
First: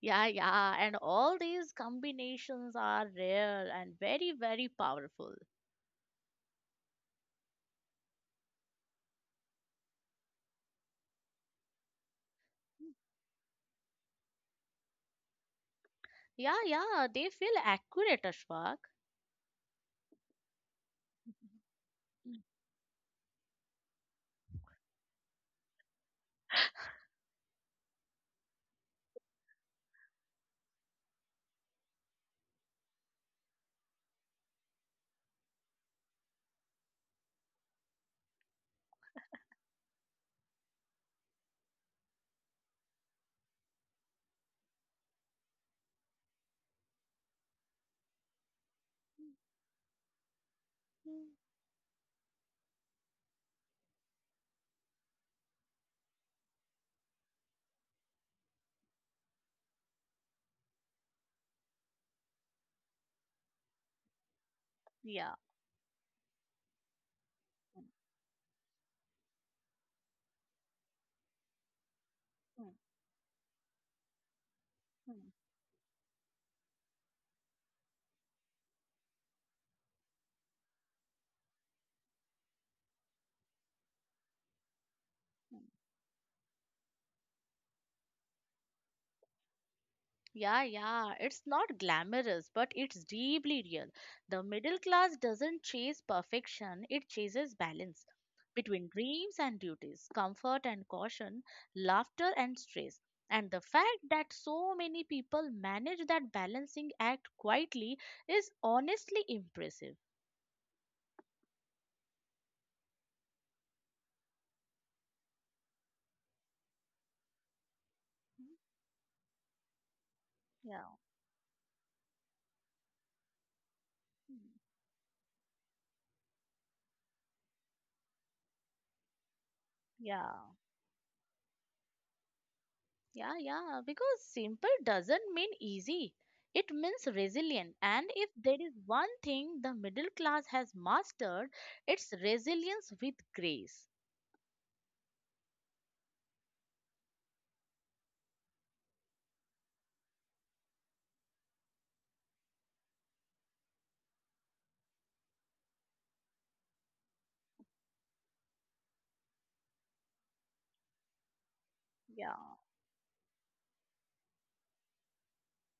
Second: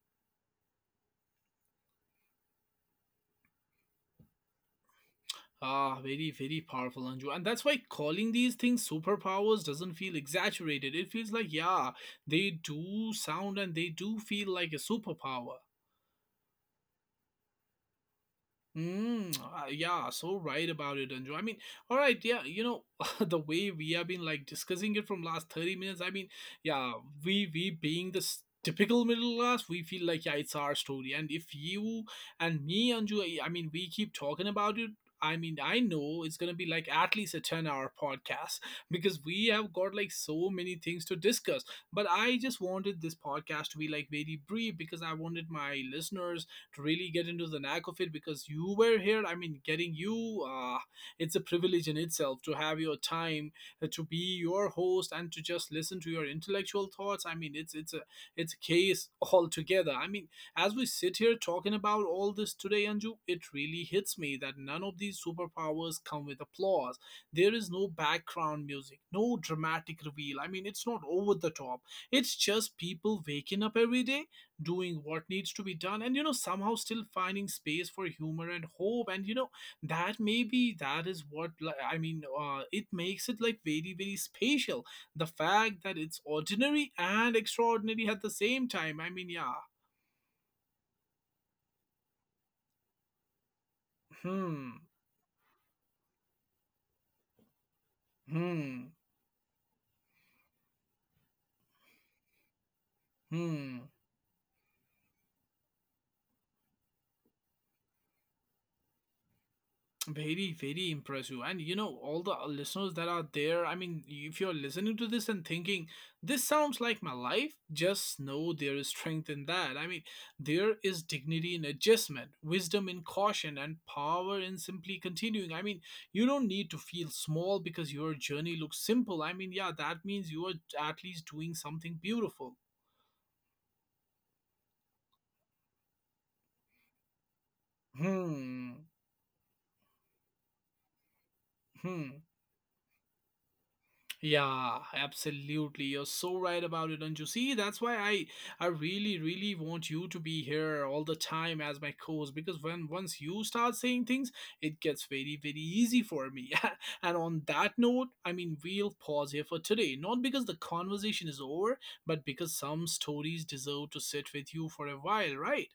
S2: Yeah, yeah, and all these combinations are rare and very, very powerful.
S1: Ah, very, very powerful, Anju. And that's why calling these things superpowers doesn't feel exaggerated. It feels like, yeah, they do sound and they do feel like a superpower.
S2: Yeah, yeah, they feel accurate, Ashfaq.
S1: Mm, ah, yeah, so right about it, Anju. I mean, all right, yeah, you know, the way we have been like discussing it from last 30 minutes, I mean, yeah, we being this typical middle class, we feel like yeah, it's our story. And if you and me, Anju, I mean, we keep talking about it. I mean, I know it's gonna be like at least a 10-hour podcast because we have got like so many things to discuss. But I just wanted this podcast to be like very brief because I wanted my listeners to really get into the knack of it because you were here. I mean, getting you, it's a privilege in itself to have your time to be your host and to just listen to your intellectual thoughts. I mean, it's a case altogether. I mean, as we sit here talking about all this today, Anju, it really hits me that none of these
S2: Yeah.
S1: superpowers come with applause. There is no background music, no dramatic reveal. I mean, it's not over the top. It's just people waking up every day doing what needs to be done, and you know, somehow still finding space for humor and hope, and you know that maybe that is what li- I mean it makes it like very, very spatial, the fact that it's ordinary and extraordinary at the same time. I mean, yeah.
S2: Yeah, yeah, it's not glamorous, but it's deeply real. The middle
S1: Hmm.
S2: class doesn't chase perfection, it chases balance between
S1: Hmm.
S2: dreams and duties, comfort and caution, laughter and stress. And the
S1: Hmm.
S2: fact that so many people manage that balancing act quietly is honestly impressive.
S1: Very, very impressive. And you know, all the listeners that are there, I mean, if you're listening to this and thinking, this sounds like my life, just know there is strength in that. I mean, there
S2: Yeah,
S1: is dignity in adjustment, wisdom in caution, and power in simply continuing. I mean, you don't need to feel small because your journey looks simple. I mean, yeah, that means
S2: yeah.
S1: you are at least doing something beautiful.
S2: Yeah, yeah, because simple doesn't mean easy. It means resilient. And if there is
S1: Hmm.
S2: one thing the middle class has mastered, it's
S1: Hmm.
S2: resilience with grace.
S1: Yeah, absolutely. You're so right about it, and you see, that's why I really really want you to be here all the time as my co-host because when once you start saying things, it gets very very easy for me. And on that note, I mean, we'll pause here for today, not because the conversation is over, but
S2: Yeah,
S1: because some stories deserve to sit with you for a while, right?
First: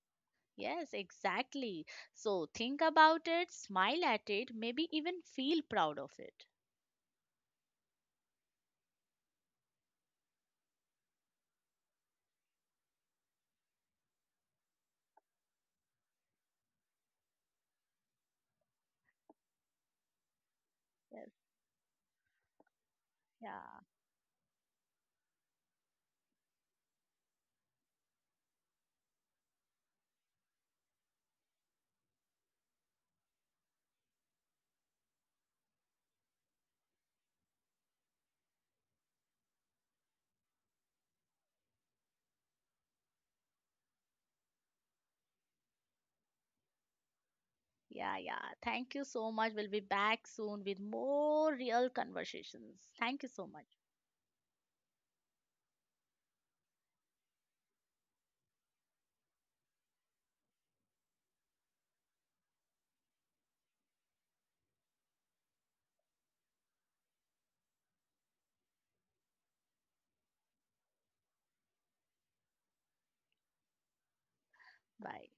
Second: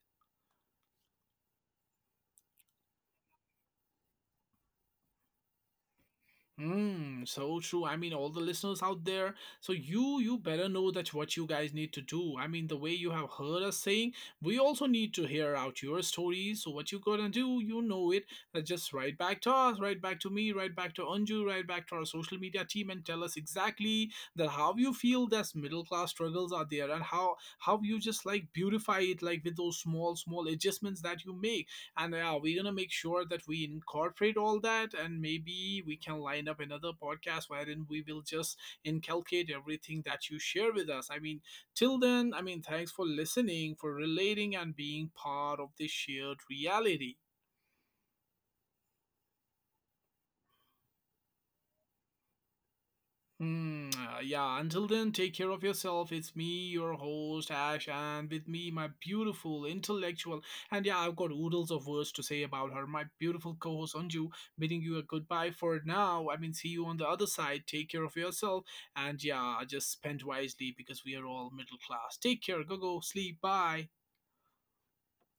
S2: yes, exactly. So think about it, smile at it, maybe even feel proud of it.
S1: Mm, so true. I mean, all the listeners out there, so you better know that what you guys need to do. I mean, the way you have heard us saying, we also need to hear out your stories. So what you gonna do, you know it. Just write back to us, write back to me, write back to
S2: Yes,
S1: Anju, write back to our social media team, and tell us
S2: yeah,
S1: exactly that how you feel that middle class struggles are there, and how you just like beautify it, like with those small small adjustments that you make. And yeah, we're gonna make sure that we incorporate all that, and maybe we can line up another podcast wherein we will just inculcate everything that you share with us. I mean, till then, I mean, thanks for listening, for relating, and being part of this shared reality.
S2: yeah, yeah. Thank you so much. We'll be back soon with more real conversations. Thank you so much.
S1: Hmm, yeah, until then, take care of yourself. It's me, your host, Ash, and with me, my beautiful intellectual. And yeah, I've got oodles of words to say about her, my beautiful co host, Anju, bidding you a goodbye for now. I mean, see you on the other side. Take care of yourself. And yeah, just spend wisely because we are all middle class. Take care. Go, go, sleep. Bye.
S2: Bye.